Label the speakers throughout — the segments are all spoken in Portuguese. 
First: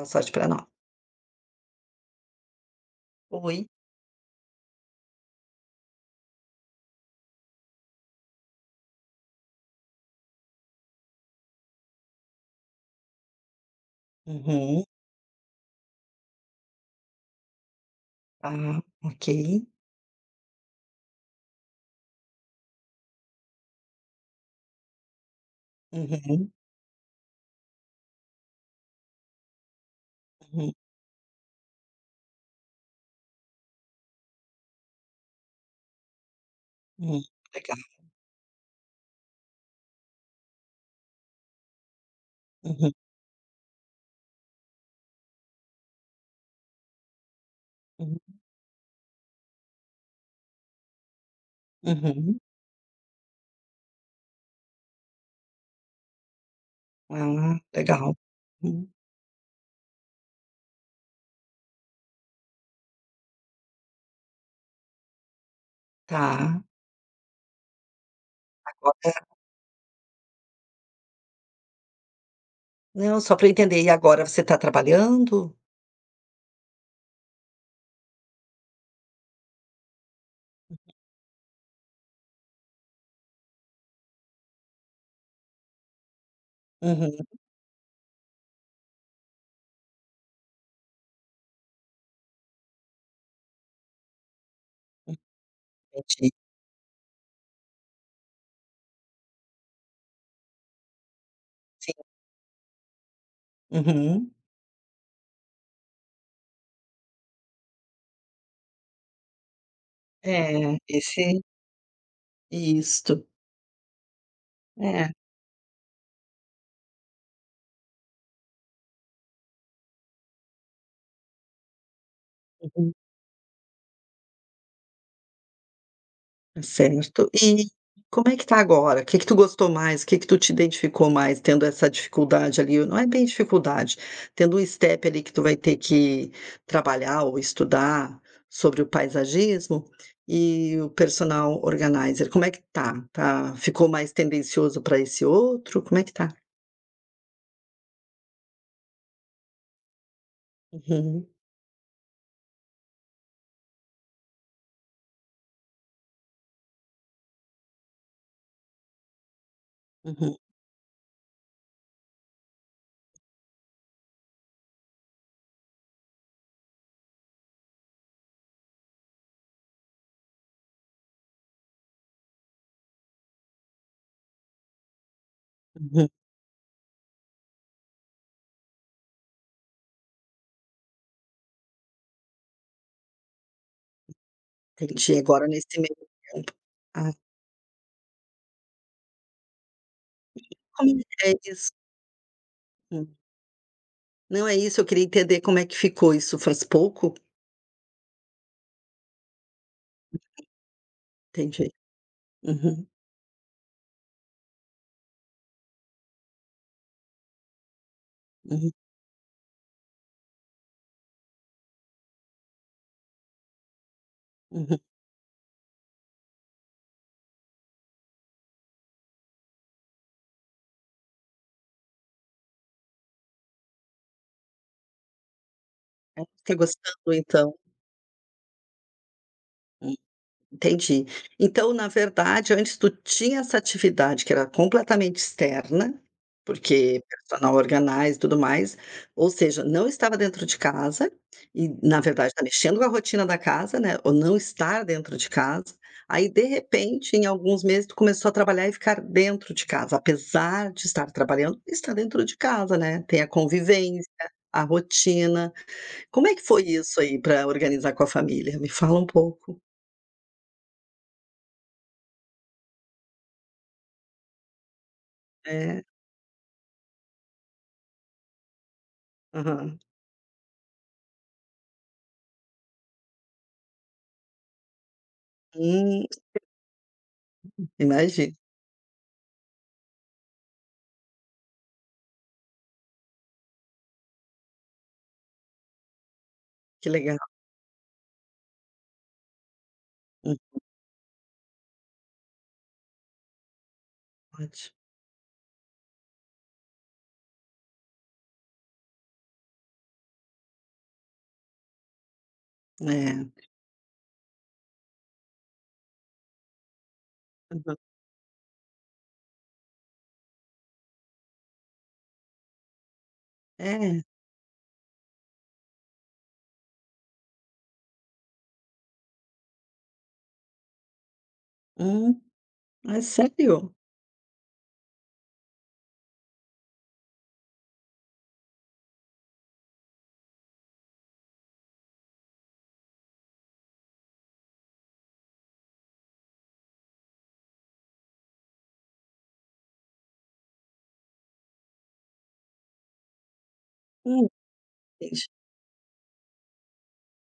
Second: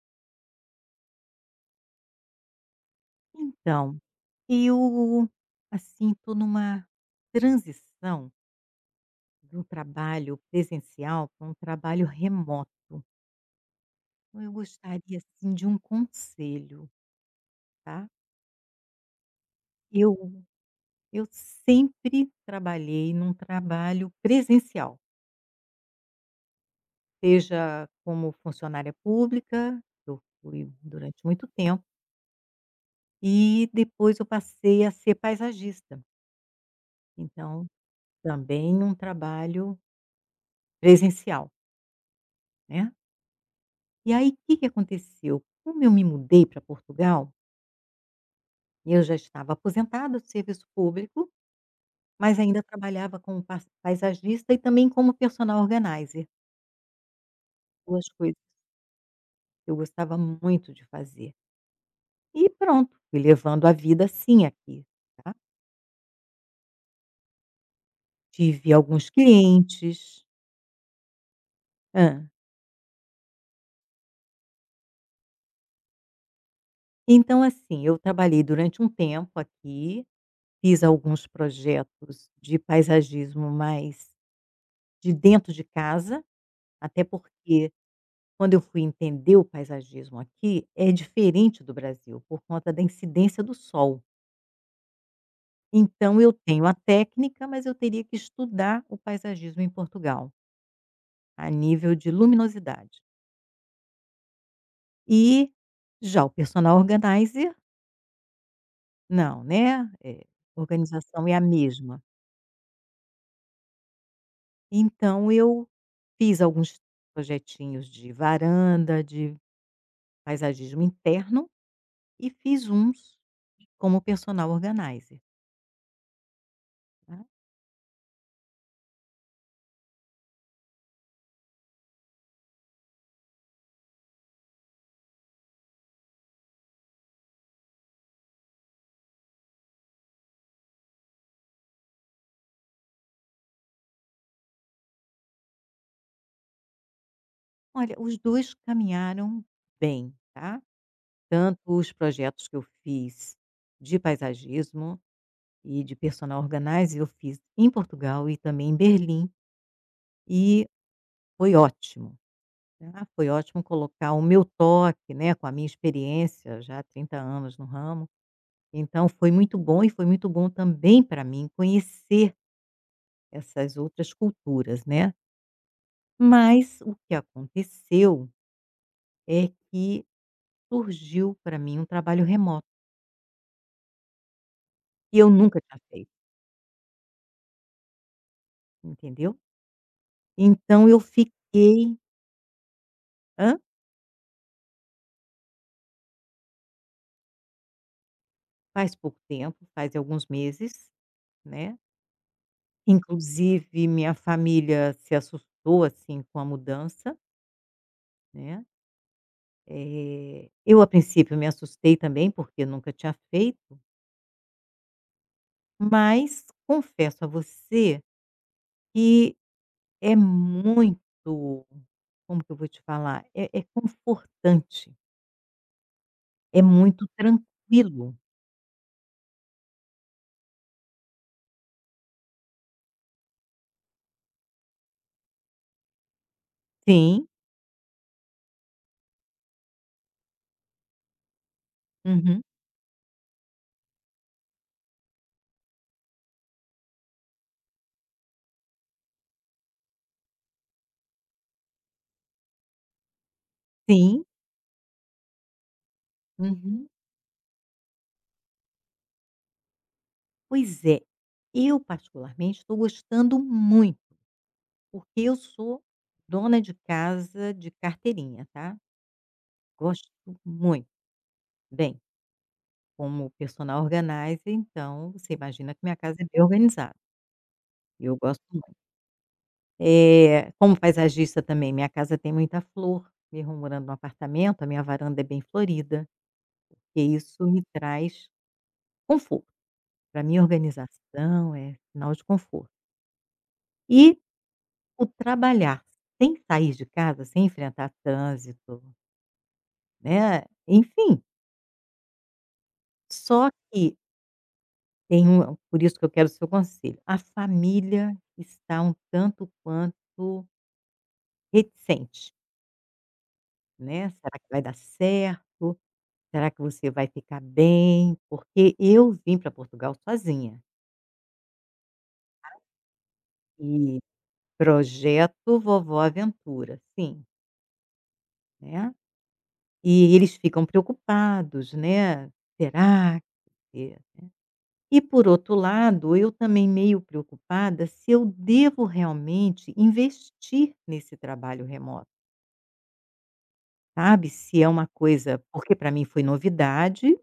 Speaker 1: Um sorte para nós. Oi.
Speaker 2: Então, eu, assim, estou numa transição de um trabalho presencial para um trabalho remoto. Então, eu
Speaker 1: Uhum.
Speaker 2: gostaria, assim, de um conselho, tá?
Speaker 1: Tá, ok.
Speaker 2: Eu, eu sempre trabalhei num trabalho presencial,
Speaker 1: Uhum,
Speaker 2: seja como funcionária pública, eu fui
Speaker 1: uhum,
Speaker 2: durante muito tempo, e depois eu passei a ser paisagista.
Speaker 1: uhum.
Speaker 2: Então,
Speaker 1: Legal.
Speaker 2: também um trabalho presencial,
Speaker 1: Uhum,
Speaker 2: né? E aí, o que que aconteceu? Como eu me mudei para Portugal,
Speaker 1: uhum,
Speaker 2: eu já estava aposentada do serviço público, mas
Speaker 1: uhum.
Speaker 2: ainda trabalhava como pas paisagista e também como personal organizer,
Speaker 1: Ah,
Speaker 2: 2
Speaker 1: legal.
Speaker 2: coisas
Speaker 1: Hum,
Speaker 2: que eu gostava muito de fazer. E pronto, fui levando a vida assim aqui, tá.
Speaker 1: tá.
Speaker 2: Tive alguns
Speaker 1: Agora
Speaker 2: clientes hã.
Speaker 1: não, só para eu entender, e agora você está trabalhando?
Speaker 2: Então assim, eu trabalhei durante um tempo aqui, fiz alguns projetos de paisagismo mais de dentro de casa, até
Speaker 1: Uhum,
Speaker 2: porque quando eu fui entender o paisagismo aqui, é diferente do Brasil, por conta da incidência do sol.
Speaker 1: hum,
Speaker 2: Então
Speaker 1: entendi.
Speaker 2: eu tenho a técnica, mas eu teria que estudar o paisagismo em Portugal, a nível
Speaker 1: Sim.
Speaker 2: de luminosidade.
Speaker 1: Uhum.
Speaker 2: E já o personal organizer, não, né,
Speaker 1: É,
Speaker 2: organização é
Speaker 1: esse
Speaker 2: a mesma.
Speaker 1: isto. É.
Speaker 2: Então eu fiz alguns projetinhos de varanda, de paisagismo interno e fiz
Speaker 1: Uhum.
Speaker 2: uns como personal organizer, né.
Speaker 1: Certo. E como é que tá agora? O que que tu gostou mais? O que que tu te identificou mais tendo essa dificuldade ali? Não é bem dificuldade, tendo um step ali que tu vai ter que trabalhar ou estudar sobre o paisagismo e o personal organizer. Como é que tá? Tá, ficou mais tendencioso para esse outro? Como é que tá?
Speaker 2: Olha, os 2 caminharam bem, tá.
Speaker 1: Uhum,
Speaker 2: Tanto os projetos que eu fiz de paisagismo e de personal organizer, eu fiz em Portugal e também em Berlim,
Speaker 1: uhum,
Speaker 2: e foi ótimo, tá. Foi ótimo colocar o meu toque, né, com a minha experiência já há 30 anos no ramo. Então foi muito bom e foi muito bom também para mim conhecer essas outras culturas, né.
Speaker 1: uhum.
Speaker 2: Mas o que aconteceu é que surgiu para mim um trabalho remoto.
Speaker 1: Entendi.
Speaker 2: E eu
Speaker 1: Agora
Speaker 2: nunca
Speaker 1: nesse
Speaker 2: tinha
Speaker 1: meio
Speaker 2: feito,
Speaker 1: tempo. Ah,
Speaker 2: entendeu. Então
Speaker 1: como
Speaker 2: eu
Speaker 1: é isso?
Speaker 2: fiquei
Speaker 1: Hum.
Speaker 2: hã?
Speaker 1: Não é isso, eu queria entender como é que ficou isso. Faz pouco?
Speaker 2: Faz pouco tempo, faz alguns meses,
Speaker 1: Entendi.
Speaker 2: né.
Speaker 1: Uhum,
Speaker 2: Inclusive minha família se assustou, assim, com a mudança, né.
Speaker 1: uhum,
Speaker 2: Eu a princípio me assustei também, porque eu nunca tinha feito,
Speaker 1: uhum.
Speaker 2: mas confesso a você que é muito, como que eu vou te falar? É confortante,
Speaker 1: Tá
Speaker 2: é
Speaker 1: gostando
Speaker 2: muito
Speaker 1: então?
Speaker 2: tranquilo.
Speaker 1: Hum. Entendi. Então, na verdade, antes tu tinha essa atividade que era completamente externa, porque
Speaker 2: Sim.
Speaker 1: personal organizer e tudo mais, ou seja, não estava dentro de casa e, na verdade, está
Speaker 2: Uhum.
Speaker 1: mexendo com a rotina da casa, né, ou não estar dentro de casa. Aí, de repente, em alguns meses, tu começou a trabalhar e ficar dentro de casa, apesar de estar trabalhando, está dentro de casa, né, tem a convivência,
Speaker 2: Sim.
Speaker 1: a rotina. Como é que foi
Speaker 2: Uhum.
Speaker 1: isso aí para organizar com a família? Me fala um pouco.
Speaker 2: Pois é, eu particularmente estou gostando muito, porque eu sou
Speaker 1: É,
Speaker 2: dona de casa de carteirinha, tá.
Speaker 1: aham.
Speaker 2: Gosto muito. Bem, como personal organizer, então você imagina que minha
Speaker 1: Hum,
Speaker 2: casa é bem organizada, eu
Speaker 1: imagino,
Speaker 2: gosto muito. Como paisagista também, minha casa tem muita flor, mesmo morando num apartamento, a minha varanda é bem florida,
Speaker 1: que
Speaker 2: e
Speaker 1: legal.
Speaker 2: isso me traz conforto. Para
Speaker 1: Hum,
Speaker 2: mim organização é sinal de conforto. E
Speaker 1: ótimo.
Speaker 2: o trabalhar sem sair de casa, sem enfrentar trânsito, né, enfim,
Speaker 1: Aham.
Speaker 2: só que tem um, por isso que eu quero o seu conselho, a
Speaker 1: É, aham.
Speaker 2: família está um tanto quanto reticente,
Speaker 1: É?
Speaker 2: né, será que vai dar certo? Será que você vai ficar bem? Porque eu vim para Portugal sozinha,
Speaker 1: Hum, é sério?
Speaker 2: e projeto Vovó Aventura, sim, né, e eles ficam preocupados, né, será que... E por outro lado, eu também meio preocupada se eu devo realmente investir nesse trabalho remoto,
Speaker 1: Hum,
Speaker 2: sabe, se é uma
Speaker 1: entendi.
Speaker 2: coisa, porque para mim foi novidade,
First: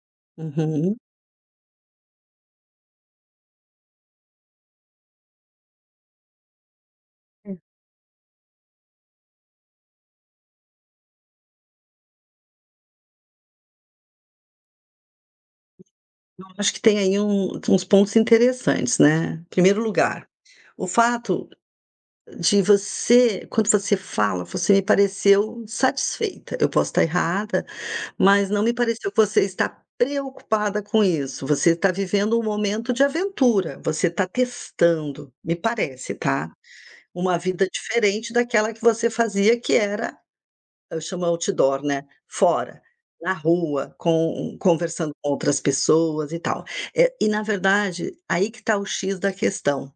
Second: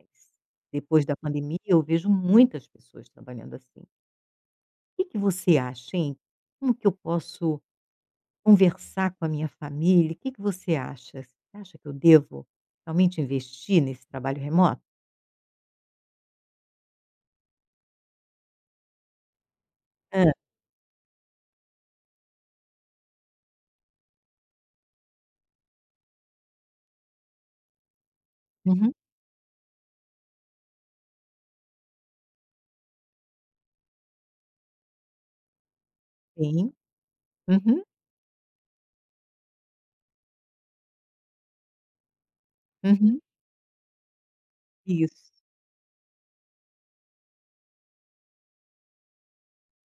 Speaker 2: mas
Speaker 1: Uhum.
Speaker 2: depois da pandemia eu vejo muitas pessoas trabalhando assim. O que que você acha, hein? Como que eu posso conversar com a minha família? O que que você acha? Você acha que eu devo realmente investir nesse trabalho remoto?
Speaker 1: Eu acho que tem aí uns pontos interessantes, né. Em primeiro lugar,
Speaker 2: Hã.
Speaker 1: o fato de você, quando você fala, você me pareceu satisfeita. Eu posso estar errada, mas não me
Speaker 2: Uhum.
Speaker 1: pareceu que você está preocupada com isso. Você está vivendo um momento de aventura, você está testando, me parece, tá?
Speaker 2: Sim.
Speaker 1: Uma vida
Speaker 2: Uhum,
Speaker 1: diferente daquela que você fazia, que era, eu chamo outdoor, né? Fora,
Speaker 2: uhum.
Speaker 1: na rua, com, conversando
Speaker 2: Isso.
Speaker 1: com outras pessoas e tal. É, e, na verdade, aí que está o X da questão,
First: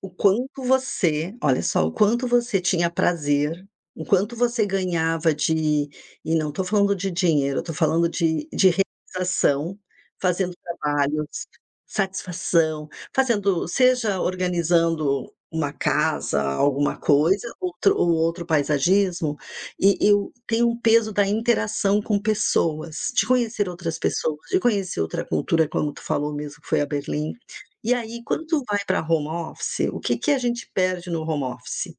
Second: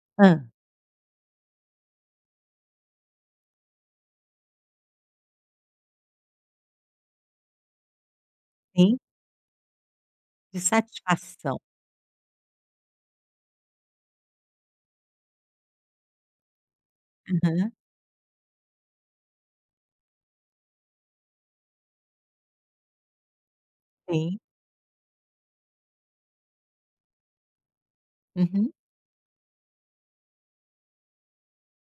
Speaker 1: o
Speaker 2: Hã.
Speaker 1: quanto você olha só, o quanto você tinha prazer, o quanto você ganhava de, e não estou falando de dinheiro, estou falando de
Speaker 2: Sim.
Speaker 1: realização, fazendo
Speaker 2: De
Speaker 1: trabalhos,
Speaker 2: satisfação.
Speaker 1: satisfação, fazendo seja organizando uma casa, alguma coisa,
Speaker 2: Aham.
Speaker 1: outro ou outro paisagismo, e eu tenho um peso da interação com pessoas, de conhecer outras
Speaker 2: Sim.
Speaker 1: pessoas, de conhecer outra cultura, como tu falou mesmo que foi a Berlim. E aí, quando tu
Speaker 2: Uhum.
Speaker 1: vai para home office, o que que a gente perde no home office?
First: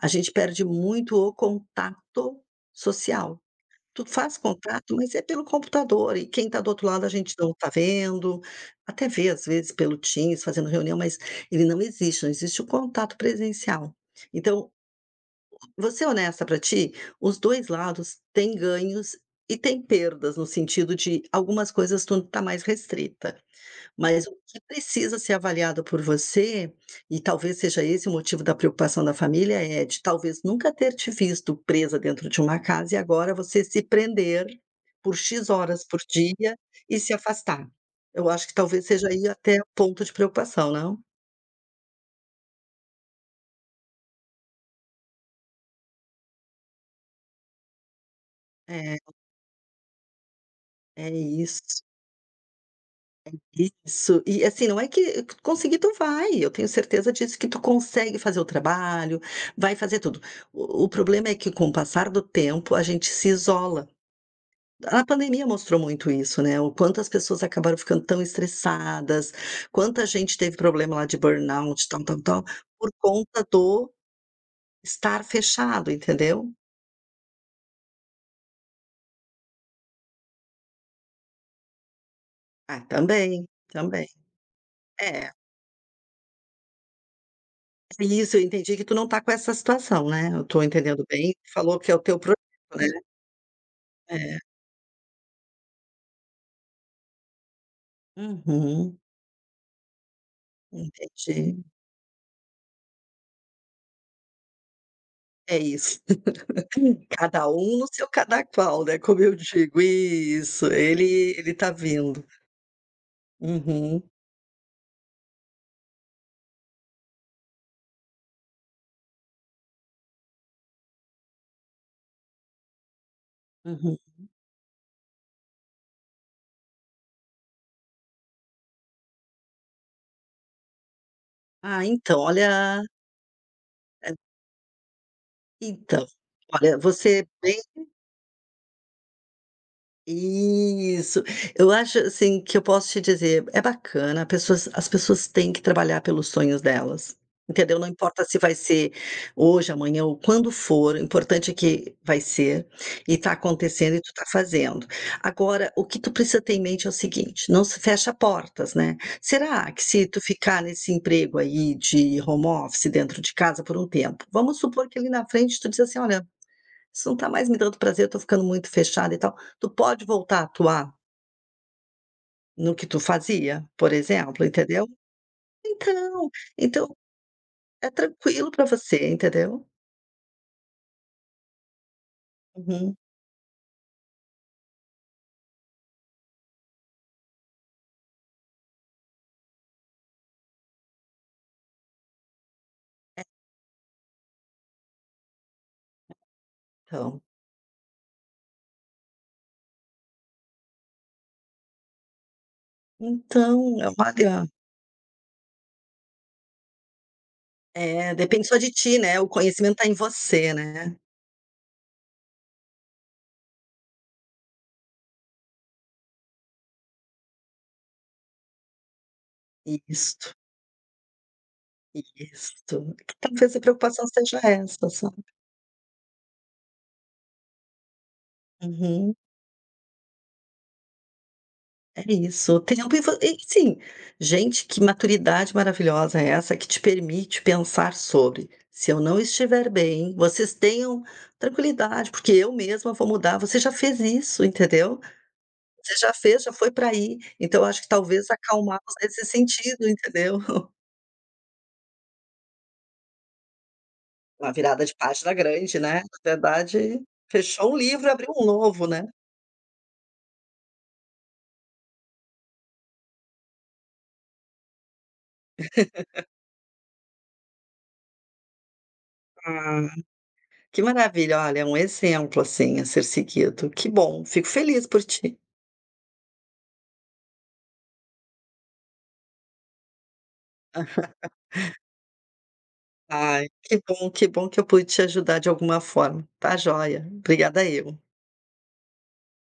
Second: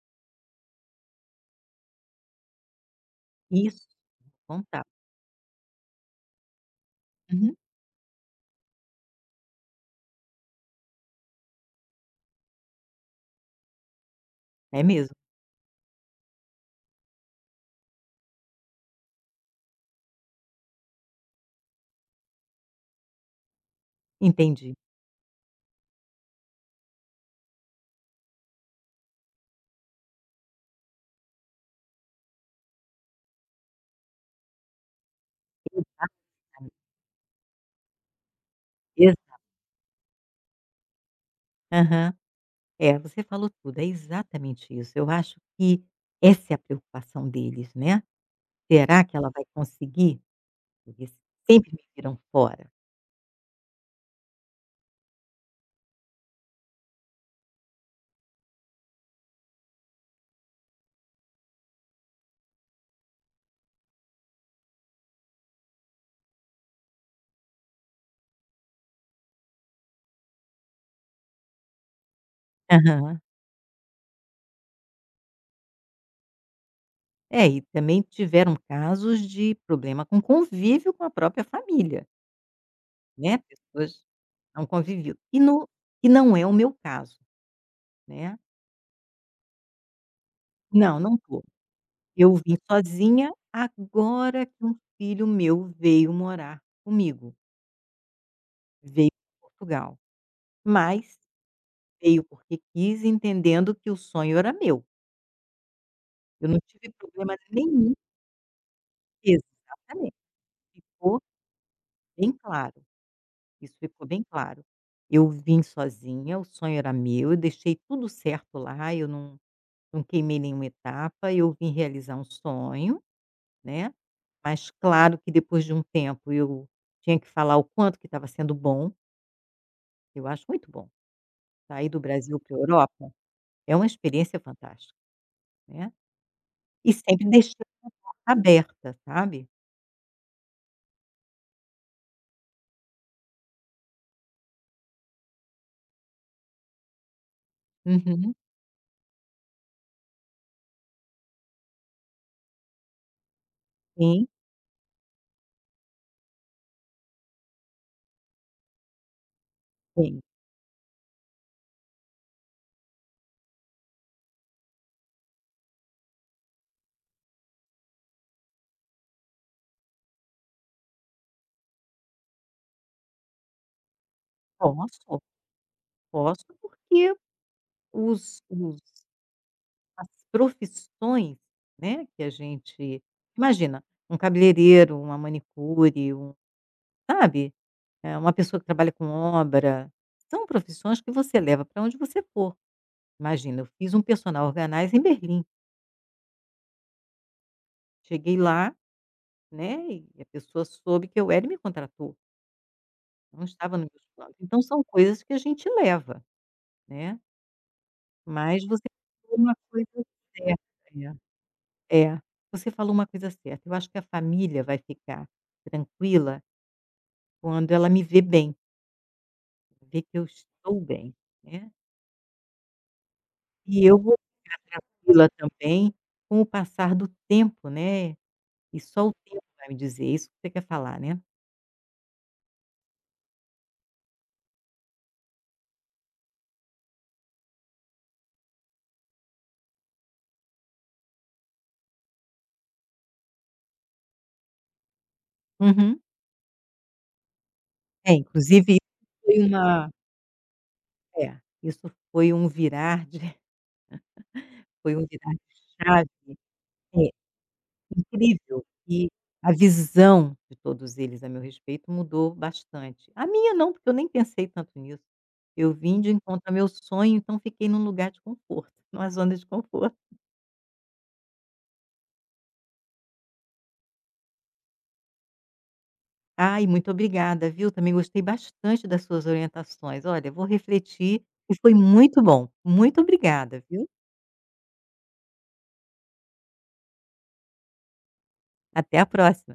Speaker 1: A gente perde muito o contato social.
Speaker 2: Isso,
Speaker 1: Tu faz
Speaker 2: contar.
Speaker 1: contato, mas é pelo computador e quem está do outro lado a gente não
Speaker 2: Uhum.
Speaker 1: está vendo, até vê às vezes pelo Teams fazendo reunião, mas ele não existe, não existe o contato presencial. Então,
Speaker 2: É mesmo.
Speaker 1: vou ser honesta para ti, os 2 lados têm ganhos e têm perdas, no sentido de algumas coisas tu está mais restrita. Mas o que
Speaker 2: Entendi.
Speaker 1: precisa ser avaliado por você, e talvez seja esse o motivo da preocupação da família, é de talvez nunca ter te visto presa dentro de uma casa e agora você se prender por X horas por
Speaker 2: Exatamente,
Speaker 1: dia e se afastar. Eu acho que talvez seja
Speaker 2: exa
Speaker 1: aí até ponto de preocupação, não?
Speaker 2: aham. É, você falou tudo, é exatamente isso. Eu acho que essa é a preocupação deles, né.
Speaker 1: É,
Speaker 2: Será que ela vai conseguir? Porque
Speaker 1: é
Speaker 2: sempre
Speaker 1: isso,
Speaker 2: me viram fora.
Speaker 1: isso. E assim, não é que conseguir tu vai, eu tenho certeza disso, que tu consegue fazer o trabalho, vai fazer tudo. O problema é que com o passar do tempo a gente se isola. A pandemia mostrou muito isso, né, o quanto as pessoas acabaram ficando tão estressadas, quanta gente teve problema lá de burnout, tal, tal, tal, por
Speaker 2: Aham.
Speaker 1: conta do estar fechado, entendeu?
Speaker 2: É, e também tiveram casos de problema com convívio com a própria família,
Speaker 1: Ah,
Speaker 2: né,
Speaker 1: também,
Speaker 2: pessoas
Speaker 1: também.
Speaker 2: não conviviam.
Speaker 1: É,
Speaker 2: E no... e não é o meu caso,
Speaker 1: é isso,
Speaker 2: né.
Speaker 1: eu entendi que tu não tá com essa situação, né, eu tô
Speaker 2: Não,
Speaker 1: entendendo
Speaker 2: não
Speaker 1: bem,
Speaker 2: estou.
Speaker 1: tu falou que é o teu
Speaker 2: Eu
Speaker 1: projeto,
Speaker 2: vim
Speaker 1: né?
Speaker 2: sozinha,
Speaker 1: É.
Speaker 2: agora que um filho meu veio morar comigo,
Speaker 1: Uhum,
Speaker 2: veio de Portugal, mas
Speaker 1: entendi.
Speaker 2: veio porque quis, entendendo que o sonho era meu.
Speaker 1: É isso.
Speaker 2: Eu não tive problema
Speaker 1: Cada um no
Speaker 2: nenhum,
Speaker 1: seu cada qual, né, como eu digo.
Speaker 2: exatamente,
Speaker 1: Isso,
Speaker 2: ficou
Speaker 1: ele tá vindo.
Speaker 2: bem claro, isso
Speaker 1: Uhum,
Speaker 2: ficou bem claro. Eu vim sozinha, o sonho era meu, eu deixei tudo certo lá, eu não queimei nenhuma etapa, eu vim realizar um sonho, né,
Speaker 1: uhum.
Speaker 2: mas claro que depois de um tempo eu tinha que falar o quanto que estava sendo bom. Eu acho muito bom.
Speaker 1: Ah,
Speaker 2: Sair do
Speaker 1: então,
Speaker 2: Brasil para a
Speaker 1: olha,
Speaker 2: Europa é uma
Speaker 1: eh,
Speaker 2: experiência fantástica, né.
Speaker 1: então, olha,
Speaker 2: E
Speaker 1: você
Speaker 2: sempre
Speaker 1: bem.
Speaker 2: deixando aberta, sabe.
Speaker 1: Isso. Eu acho, assim, que eu posso te dizer, é bacana, pessoas as pessoas têm que trabalhar pelos sonhos delas, entendeu? Não importa
Speaker 2: Uhum.
Speaker 1: se vai ser hoje, amanhã ou quando for, o importante é que vai ser e está acontecendo e tu está
Speaker 2: Sim,
Speaker 1: fazendo. Agora, o que tu precisa ter em mente é o seguinte, não se fecha portas, né. Será que se
Speaker 2: sim.
Speaker 1: tu ficar nesse emprego aí de home office dentro de casa por um tempo, vamos supor que ali na frente tu diz assim: "Olha, isso não tá mais me dando prazer, eu tô ficando muito fechada e tal. Tu pode voltar a atuar no que tu fazia, por exemplo, entendeu?
Speaker 2: Posso,
Speaker 1: Então,
Speaker 2: posso
Speaker 1: então
Speaker 2: porque
Speaker 1: é
Speaker 2: os
Speaker 1: tranquilo pra
Speaker 2: os
Speaker 1: você, entendeu?
Speaker 2: as profissões, né, que a
Speaker 1: Uhum.
Speaker 2: gente imagina, um cabeleireiro, uma manicure, um, sabe, é uma pessoa que trabalha com obra, são profissões que você leva para onde você for. Imagina, eu fiz um personal organizer em Berlim.
Speaker 1: Então,
Speaker 2: Cheguei lá, né, e a pessoa soube que eu era e me contratou. Eu não estava
Speaker 1: então,
Speaker 2: nos
Speaker 1: eh,
Speaker 2: meus planos.
Speaker 1: olha
Speaker 2: Então são coisas que a gente leva, né.
Speaker 1: é, depende só
Speaker 2: Mas
Speaker 1: de
Speaker 2: você
Speaker 1: ti, né, o
Speaker 2: falou uma
Speaker 1: conhecimento tá
Speaker 2: coisa
Speaker 1: em você,
Speaker 2: certa,
Speaker 1: né.
Speaker 2: é. É, você falou uma coisa certa, eu acho que a família vai ficar tranquila quando ela me vê bem, vê que eu
Speaker 1: Isto,
Speaker 2: estou bem, né.
Speaker 1: isto. Que talvez a
Speaker 2: E eu
Speaker 1: preocupação
Speaker 2: vou
Speaker 1: seja
Speaker 2: ficar
Speaker 1: essa, sabe.
Speaker 2: tranquila também com o passar do tempo, né, e só o
Speaker 1: Uhum.
Speaker 2: tempo vai me dizer, isso que você quer falar, né.
Speaker 1: É isso, tempo e vo e sim, gente, que maturidade maravilhosa é essa que te permite pensar sobre: "Se eu não estiver bem, vocês tenham tranquilidade, porque eu mesma vou mudar". Você já fez isso, entendeu? Você
Speaker 2: Uhum.
Speaker 1: já fez, já foi para aí, então eu acho que
Speaker 2: É,
Speaker 1: talvez
Speaker 2: inclusive
Speaker 1: acalmá-los
Speaker 2: isso
Speaker 1: nesse
Speaker 2: foi
Speaker 1: sentido,
Speaker 2: uma...
Speaker 1: entendeu?
Speaker 2: É, isso foi um virar de
Speaker 1: Uma virada de
Speaker 2: foi um
Speaker 1: página
Speaker 2: virar de
Speaker 1: grande, né,
Speaker 2: chave,
Speaker 1: na verdade,
Speaker 2: é,
Speaker 1: fechou um livro, abriu um
Speaker 2: incrível,
Speaker 1: novo, né?
Speaker 2: e a visão de todos eles a meu respeito mudou bastante. A minha não, porque eu nem pensei tanto nisso. Eu vim de encontro ao meu sonho, então fiquei num lugar de conforto, numa zona de
Speaker 1: Ah,
Speaker 2: conforto.
Speaker 1: que maravilha, olha, é um exemplo, assim, a ser seguido. Que bom, fico feliz por ti.
Speaker 2: Ai, muito obrigada, viu, também gostei bastante das suas orientações. Olha, vou refletir e foi muito bom. Muito
Speaker 1: Ai,
Speaker 2: obrigada,
Speaker 1: que
Speaker 2: viu.
Speaker 1: bom, que bom que eu pude te ajudar de alguma forma. Tá joia. Obrigada eu.
Speaker 2: Até a próxima.